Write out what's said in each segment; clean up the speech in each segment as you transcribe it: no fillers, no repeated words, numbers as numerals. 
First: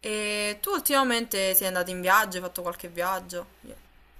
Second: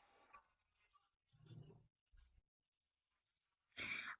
E tu ultimamente sei andato in viaggio, hai fatto qualche viaggio?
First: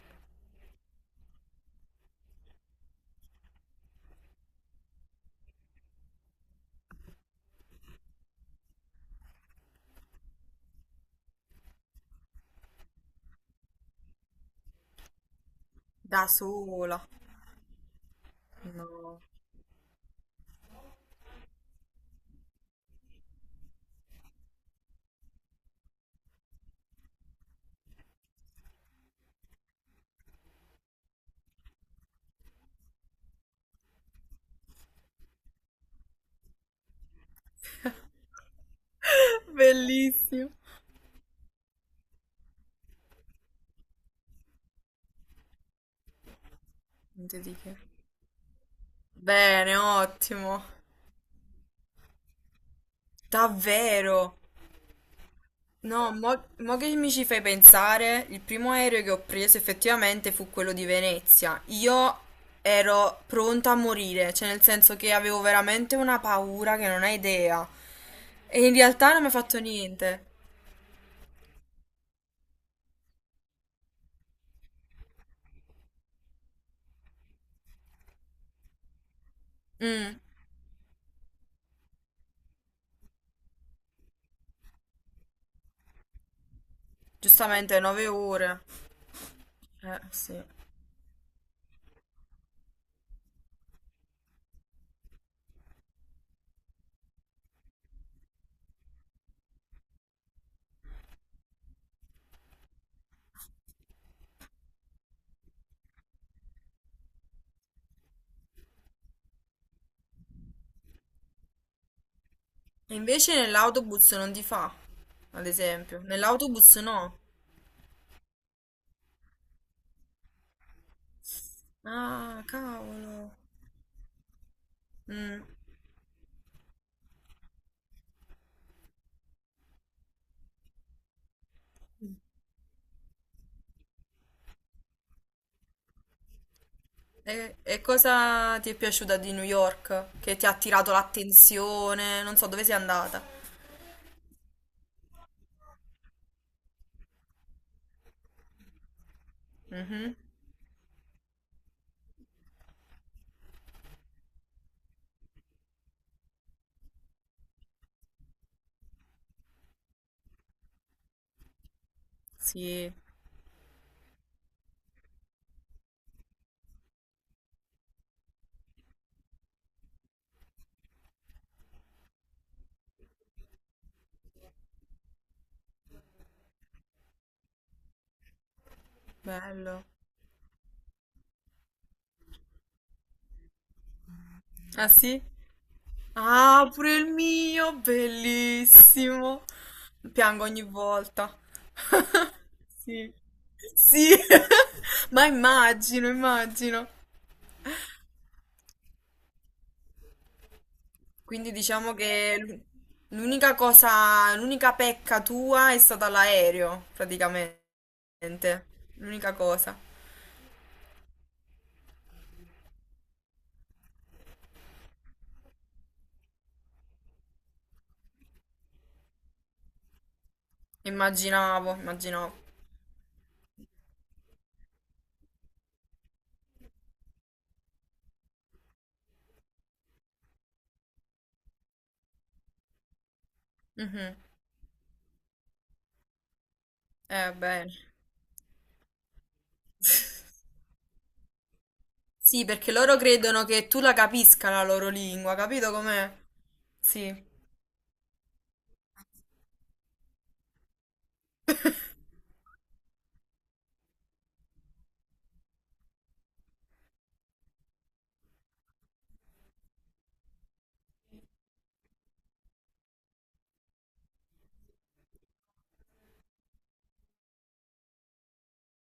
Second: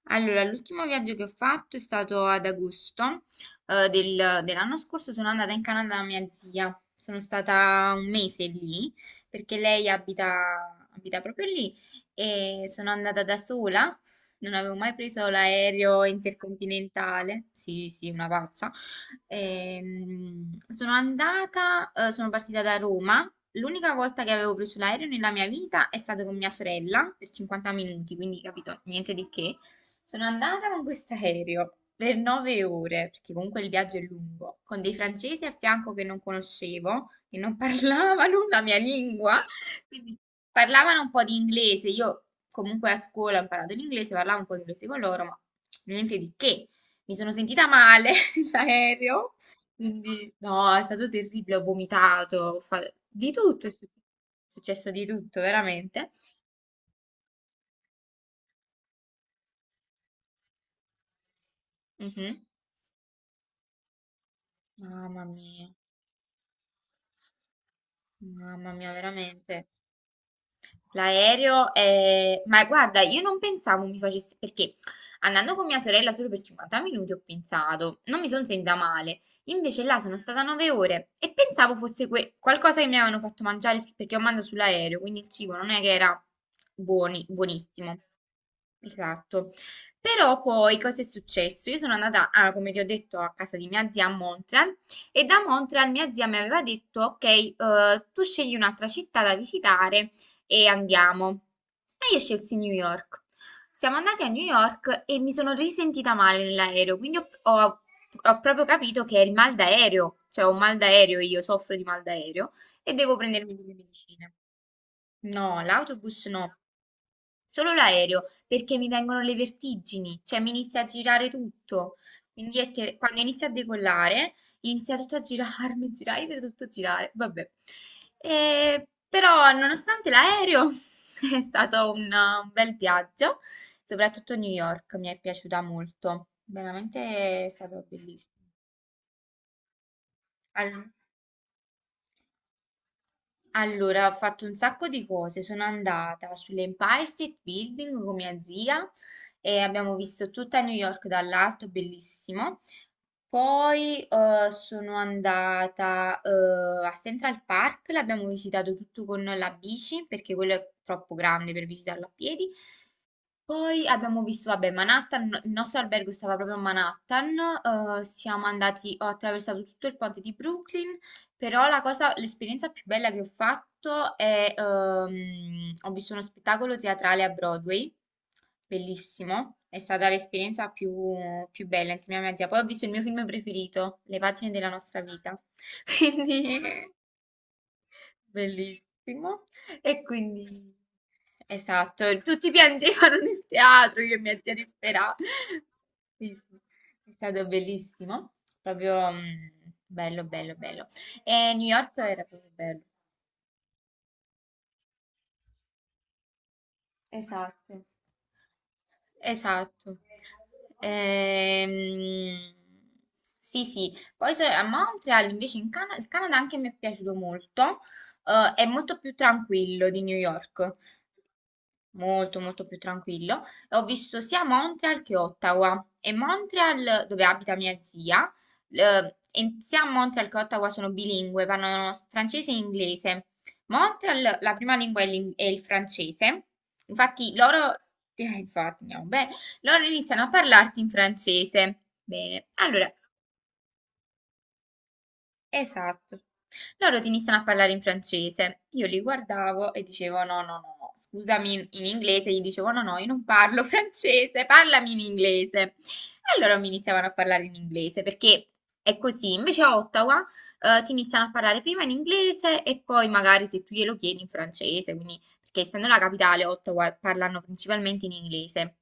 Allora, l'ultimo viaggio che ho fatto è stato ad agosto, dell'anno scorso. Sono andata in Canada da mia zia. Sono stata un mese lì perché lei abita proprio lì e sono andata da sola. Non avevo mai preso l'aereo Da sola? intercontinentale. Sì, sì, una pazza. No. Sono partita da Roma. L'unica volta che avevo preso l'aereo nella mia vita è stato con mia sorella per 50 minuti, quindi capito, niente di che. Sono andata con questo aereo per 9 ore, perché comunque il viaggio è lungo, con dei francesi a fianco che non conoscevo, che non parlavano la mia lingua, quindi Bellissimo. parlavano un po' di inglese. Io comunque a scuola ho imparato l'inglese, parlavo un po' di inglese con loro, ma niente di che. Mi sono Niente di sentita che. male nell'aereo, Bene, quindi ottimo. no, è stato terribile, ho vomitato, ho fatto di tutto, è Davvero? successo di tutto, veramente. No, mo che mi ci fai pensare, il primo aereo che ho preso effettivamente fu quello di Venezia. Io Mhm. ero pronta a morire, cioè nel senso che Mamma avevo mia. veramente una paura che non hai idea. E Mamma in mia, realtà non mi ha fatto veramente. niente. L'aereo è... Ma guarda, io non pensavo mi facesse... Perché andando con mia sorella solo per 50 minuti ho pensato, non mi sono sentita male. Invece là sono Mm, stata 9 ore e pensavo fosse qualcosa che mi avevano fatto mangiare perché ho mangiato sull'aereo, quindi il cibo non è che era giustamente, buonissimo. 9 ore. Esatto. Però Sì. poi cosa è successo? Io sono andata, ah, come ti ho detto, a casa di mia zia a Montreal e da Montreal mia zia mi aveva detto, ok, tu scegli un'altra città da visitare e andiamo. E io scelsi New York. Siamo andati a New York e mi sono risentita male nell'aereo, quindi ho proprio capito che è il mal d'aereo, cioè ho un mal d'aereo, io soffro di mal d'aereo e E devo invece prendermi delle nell'autobus non medicine. ti fa, No, ad esempio. l'autobus no, Nell'autobus no. solo l'aereo, perché mi vengono le vertigini, cioè mi inizia a girare tutto. Ah, Quindi quando cavolo. inizia a decollare, inizia tutto a Mm. girarmi, girare, io vedo tutto girare, vabbè. Però nonostante l'aereo è stato un bel viaggio, soprattutto New York mi è piaciuta molto, veramente è E stato bellissimo. cosa ti è piaciuta di New York? Che ti ha attirato l'attenzione? Non so dove sei andata. Allora, ho fatto un sacco di cose. Sono andata sull'Empire State Building con mia zia e abbiamo Mhm. visto tutta New York dall'alto, bellissimo. Poi sono andata a Central Park, l'abbiamo visitato tutto con la bici perché quello è troppo grande per visitarlo a piedi. Sì, Poi abbiamo visto, vabbè, Manhattan, il nostro albergo stava proprio a Manhattan, siamo andati, ho attraversato tutto il ponte di Brooklyn, però la cosa, l'esperienza più bella che ho fatto è, ho visto uno spettacolo teatrale a Broadway, bellissimo, è bello. stata l'esperienza più bella insieme a mia zia. Poi ho visto il mio film preferito, Le pagine della Ah nostra sì? vita, quindi. Ah, pure il mio, bellissimo. Bellissimo. E Piango ogni quindi, volta. esatto, tutti Sì. piangevano nel teatro, Sì. io e mia zia disperata. Ma immagino, Sì, sì. immagino. È stato bellissimo, proprio bello, bello, bello. E Quindi New diciamo York era che proprio bello. l'unica cosa, l'unica pecca tua è stata l'aereo, praticamente. Esatto, L'unica cosa. esatto. Ehm, sì, sì. Poi a Montreal, invece, il Canada anche mi è piaciuto molto. È molto più tranquillo di New York. Immaginavo, immaginavo. Molto molto più tranquillo. E ho visto sia Montreal che Ottawa e Montreal, dove abita mia zia, e sia Montreal che Ottawa sono bilingue, parlano francese e inglese. Mhm. Montreal, la prima lingua è il francese, infatti Bene. loro, infatti, andiamo bene, loro iniziano a parlarti in francese. Bene, Sì, perché allora. loro credono che tu la capisca la loro lingua, capito com'è? Esatto. Loro ti Sì, iniziano a parlare in francese. Io li guardavo e dicevo: No, no, no, no, scusami in inglese. Gli dicevo: No, no, io non parlo francese, parlami in inglese. E loro mi iniziavano a parlare in inglese perché è così. Invece a Ottawa, ti iniziano a parlare prima in inglese e poi magari se tu glielo chiedi in francese. Quindi, perché essendo la capitale, Ottawa parlano principalmente in inglese.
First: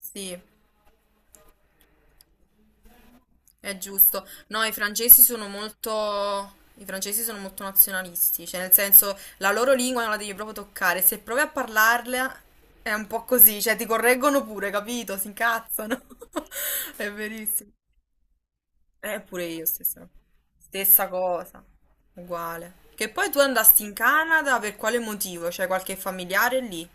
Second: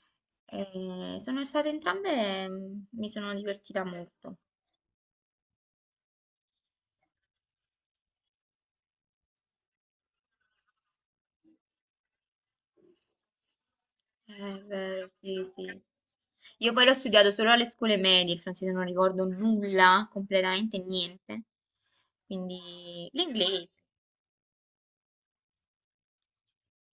sì. Sono state entrambe, mi sono È divertita giusto. molto. No, i francesi sono molto... i francesi sono molto nazionalisti, cioè nel senso la loro lingua non la devi proprio toccare, se provi a parlarla è un po' così, cioè ti È correggono pure, vero, capito? Si sì, sì. incazzano. Io poi l'ho È studiato solo alle verissimo. scuole medie, il francese non ricordo Pure io nulla, stessa. completamente Stessa niente. cosa, uguale. Quindi Che poi tu l'inglese. andasti in Canada per quale motivo? C'è qualche familiare lì?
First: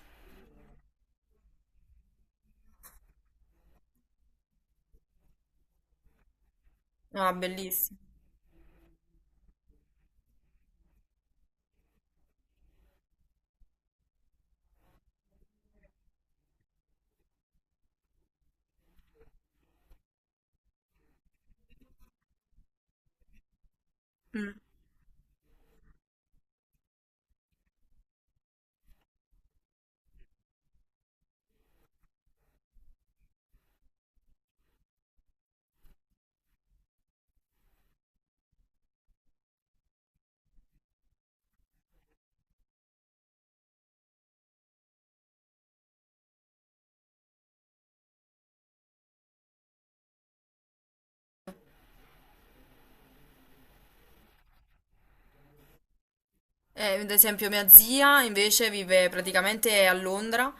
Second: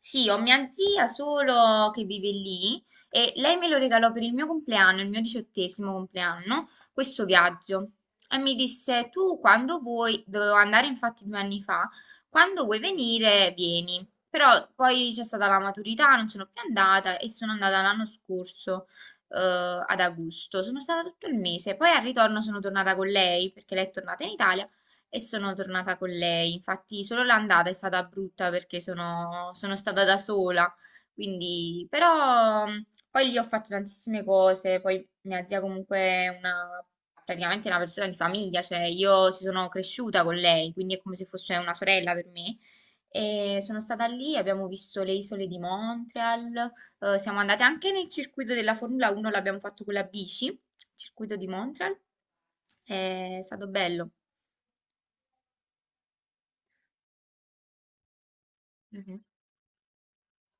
Sì, ho mia zia solo che vive lì e lei me lo regalò per il mio compleanno, il mio 18º compleanno, questo Ah, viaggio. bellissimo. E mi disse, tu quando vuoi, dovevo andare infatti 2 anni fa, quando vuoi venire, vieni. Però poi c'è stata la maturità, non sono più andata e sono andata l'anno scorso, ad agosto. Sono stata tutto il mese. Poi al ritorno sono tornata con lei perché lei è tornata in Mm. Italia e sono tornata con lei. Infatti, solo l'andata è stata brutta perché sono stata da sola. Quindi, però, poi lì ho fatto tantissime cose. Poi mia zia comunque è praticamente una persona di famiglia, cioè io ci sono cresciuta con lei, quindi è come se fosse una sorella per me. E sono stata lì, abbiamo visto le isole di Montreal, siamo andate anche nel circuito della Formula 1, l'abbiamo fatto con la bici, circuito di Montreal, è stato bello. Ad esempio, mia zia invece vive Mhm. praticamente a Londra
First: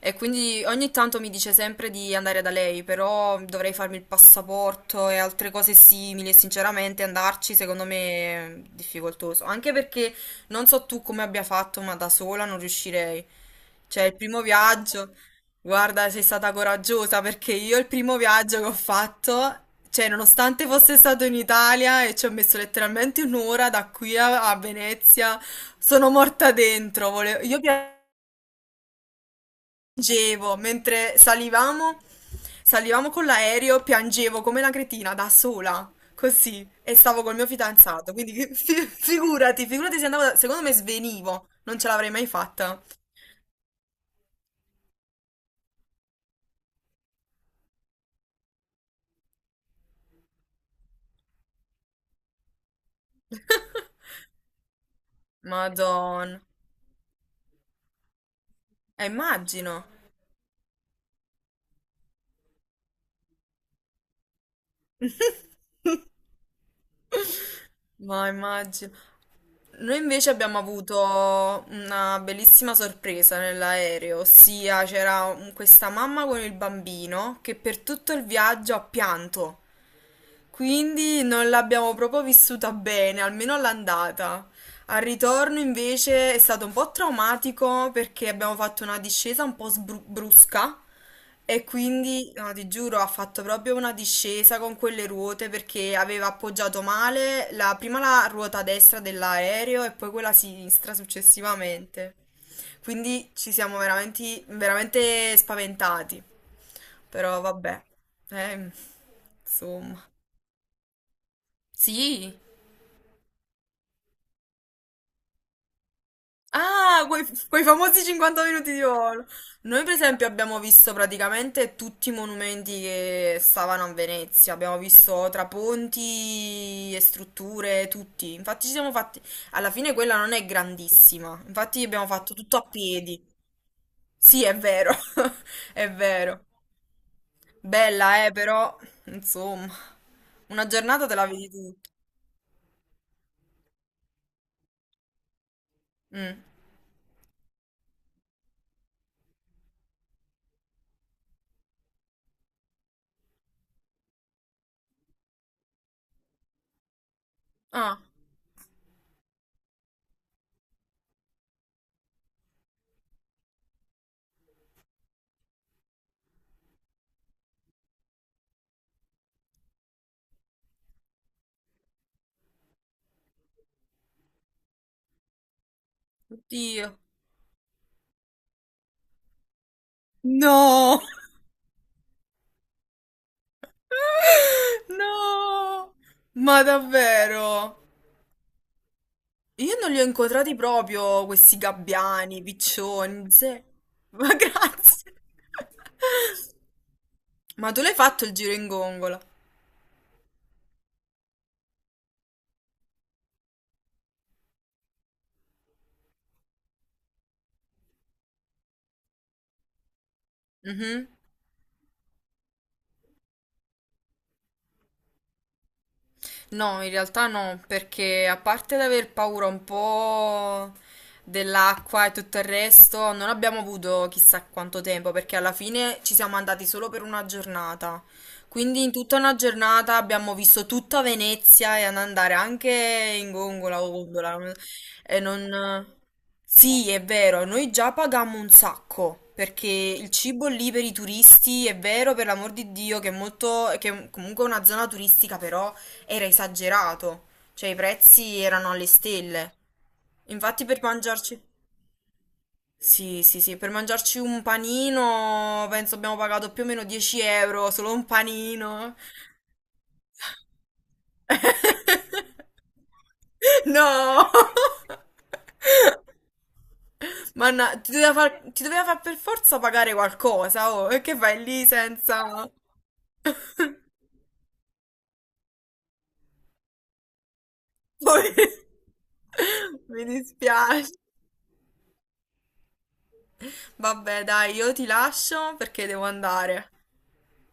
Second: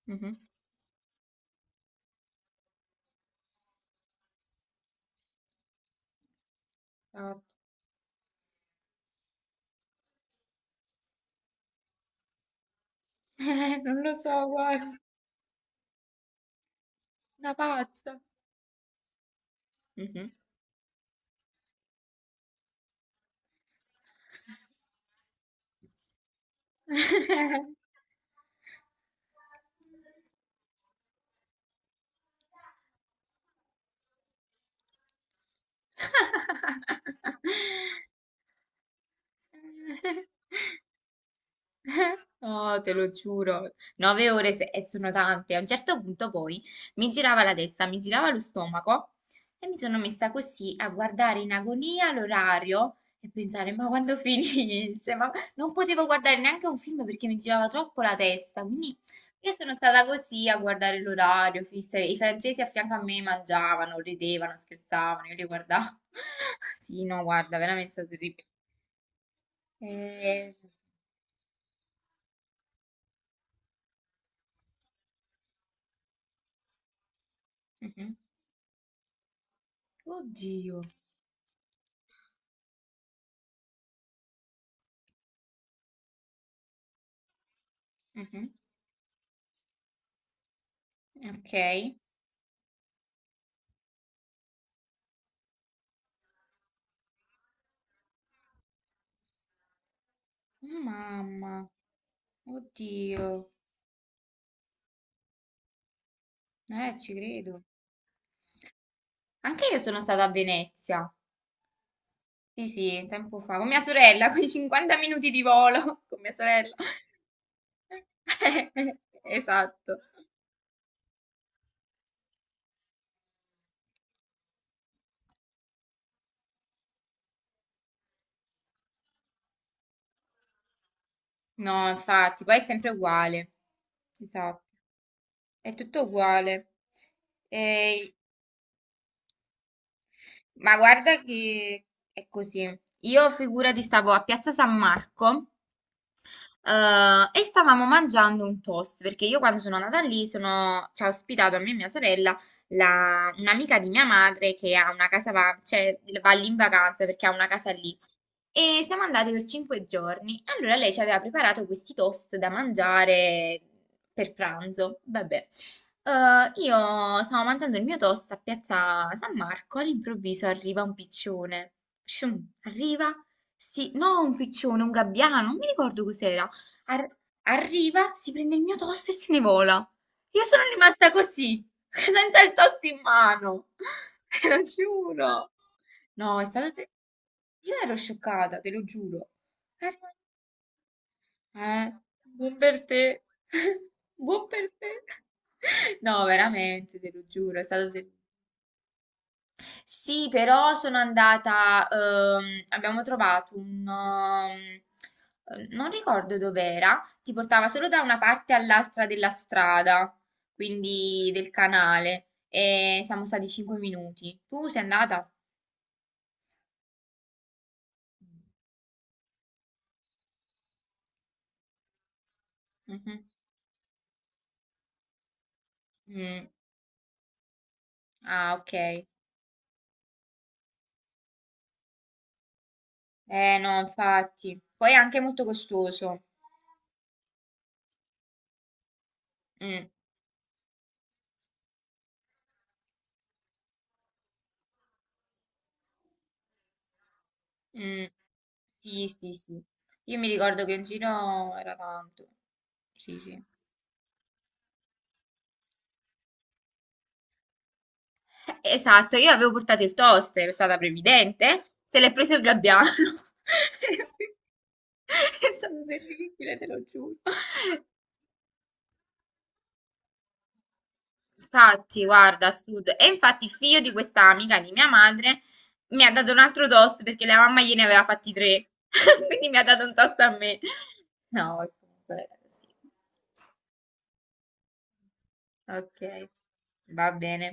e Mh-mh. quindi ogni tanto mi dice sempre di andare da lei, però dovrei farmi il passaporto e altre cose simili e sinceramente Ah. andarci secondo me è difficoltoso, anche perché non so tu come abbia fatto, ma da sola non riuscirei. Non Cioè, lo il primo so, guarda, viaggio, guarda, sei stata coraggiosa perché una io il primo pazza. viaggio che ho fatto, cioè, Mh-mh. nonostante fosse stato in Italia e ci ho messo letteralmente 1 ora da qui a, a Venezia, sono morta dentro. Io piangevo mentre salivamo, salivamo con l'aereo, piangevo come una cretina da sola. Così, e stavo col mio fidanzato, quindi figurati, figurati se andavo, secondo me svenivo, non ce l'avrei mai No, fatta. te lo giuro, 9 ore, e sono tante. A un certo punto poi mi girava la testa, mi girava lo stomaco e mi sono messa così a guardare in agonia l'orario e pensare, ma quando finisce? Ma non potevo guardare Madonna. neanche un film perché mi girava troppo la testa. Quindi io sono Immagino. stata così a guardare l'orario, fissa. I francesi a fianco a me mangiavano, ridevano, scherzavano, io li guardavo. Sì, no, guarda, veramente è stato Ma terribile. immagino. Noi invece Eh, abbiamo avuto una bellissima sorpresa nell'aereo, ossia c'era questa mamma con il bambino che per tutto mhm. il viaggio ha pianto. Oddio. Quindi non l'abbiamo proprio vissuta bene, almeno all'andata. Al ritorno invece è stato un po' traumatico perché Mhm. abbiamo fatto una discesa un po' brusca Ok. e quindi, no, ti giuro, ha fatto proprio una discesa con quelle ruote perché aveva appoggiato male prima la ruota destra dell'aereo e poi quella Oh, sinistra mamma, successivamente. Quindi oddio, ci siamo veramente, veramente spaventati. Ci Però credo. vabbè, eh, Anche io sono insomma. stata a Venezia. Sì. Sì, sì, tempo fa, con mia sorella, con 50 minuti di volo, con mia sorella. Ah, quei famosi 50 minuti di volo. Noi, per Esatto. esempio, abbiamo visto praticamente tutti i monumenti che stavano a Venezia. Abbiamo visto traponti e strutture, tutti. Infatti, ci siamo fatti. Alla fine, quella non è grandissima. Infatti, No, abbiamo fatto infatti, poi tutto è a sempre piedi. uguale. Sì, è Esatto, vero. è È tutto vero. uguale. E- Bella, però, insomma, una Ma giornata te guarda la vedi che tutta. è così. Io figurati stavo a Piazza San Marco. Mm. E stavamo mangiando un toast perché io quando sono andata lì ci ha ospitato a me e mia sorella un'amica di mia madre che ha una casa, va, cioè, va lì in vacanza perché ha una casa lì. Ah, E siamo andati per 5 giorni. Allora lei ci aveva preparato questi toast da mangiare per pranzo. Vabbè. Io stavo mangiando il mio toast a Piazza San Marco, all'improvviso arriva un piccione. Shum, arriva, sì, no, un piccione, un gabbiano, non mi ricordo cos'era. oddio. Ar- arriva, si prende il mio toast e se ne vola. Io sono No! rimasta così, senza il toast in mano. Te lo giuro. No! No, Ma io davvero? ero scioccata, te lo giuro. Io non Eh, li ho incontrati proprio questi eh, gabbiani, buon per te. piccioni, ze- Ma Buon per te. grazie. No, veramente, te lo giuro, Ma tu l'hai fatto il giro in gongola? sì, però sono andata, abbiamo trovato non ricordo dov'era, ti portava solo da una parte all'altra della strada, Mhm. quindi del canale, e siamo stati 5 minuti. Tu sei andata? No, in realtà no, perché a parte l'aver paura un po' dell'acqua e tutto il resto, Mhm. non abbiamo avuto chissà quanto tempo, perché alla fine ci siamo Mm. andati solo per una giornata. Ah, ok. Quindi in tutta una giornata abbiamo visto tutta Venezia e ad andare anche in Eh no, gongola o gondola. Infatti. So. Poi è anche E molto non... costoso. Sì, è vero, noi già pagammo un sacco, perché Mm, il cibo lì per i turisti è vero, per l'amor di Dio, che è molto, che è comunque una zona turistica, però era esagerato, cioè i mm. prezzi erano alle Sì, sì, stelle. sì. Io mi ricordo Infatti che per in mangiarci... giro era tanto. Sì, Sì, sì, sì. sì, per mangiarci un panino penso abbiamo pagato più o meno 10 euro, solo un panino. Esatto, io avevo portato il toaster, è stata previdente, se l'è preso il gabbiano. No! È stato terribile, te lo giuro. Manna, ti doveva far per forza pagare qualcosa, oh, e che fai lì Infatti, guarda, senza... assurdo. E infatti il figlio di questa amica di mia madre mi ha dato un altro toast perché la mamma gliene aveva fatti Poi- tre. Quindi mi ha dato un Mi toast a me. dispiace. No, comunque, sì. Vabbè, dai, io ti lascio perché Ok, devo andare. va bene.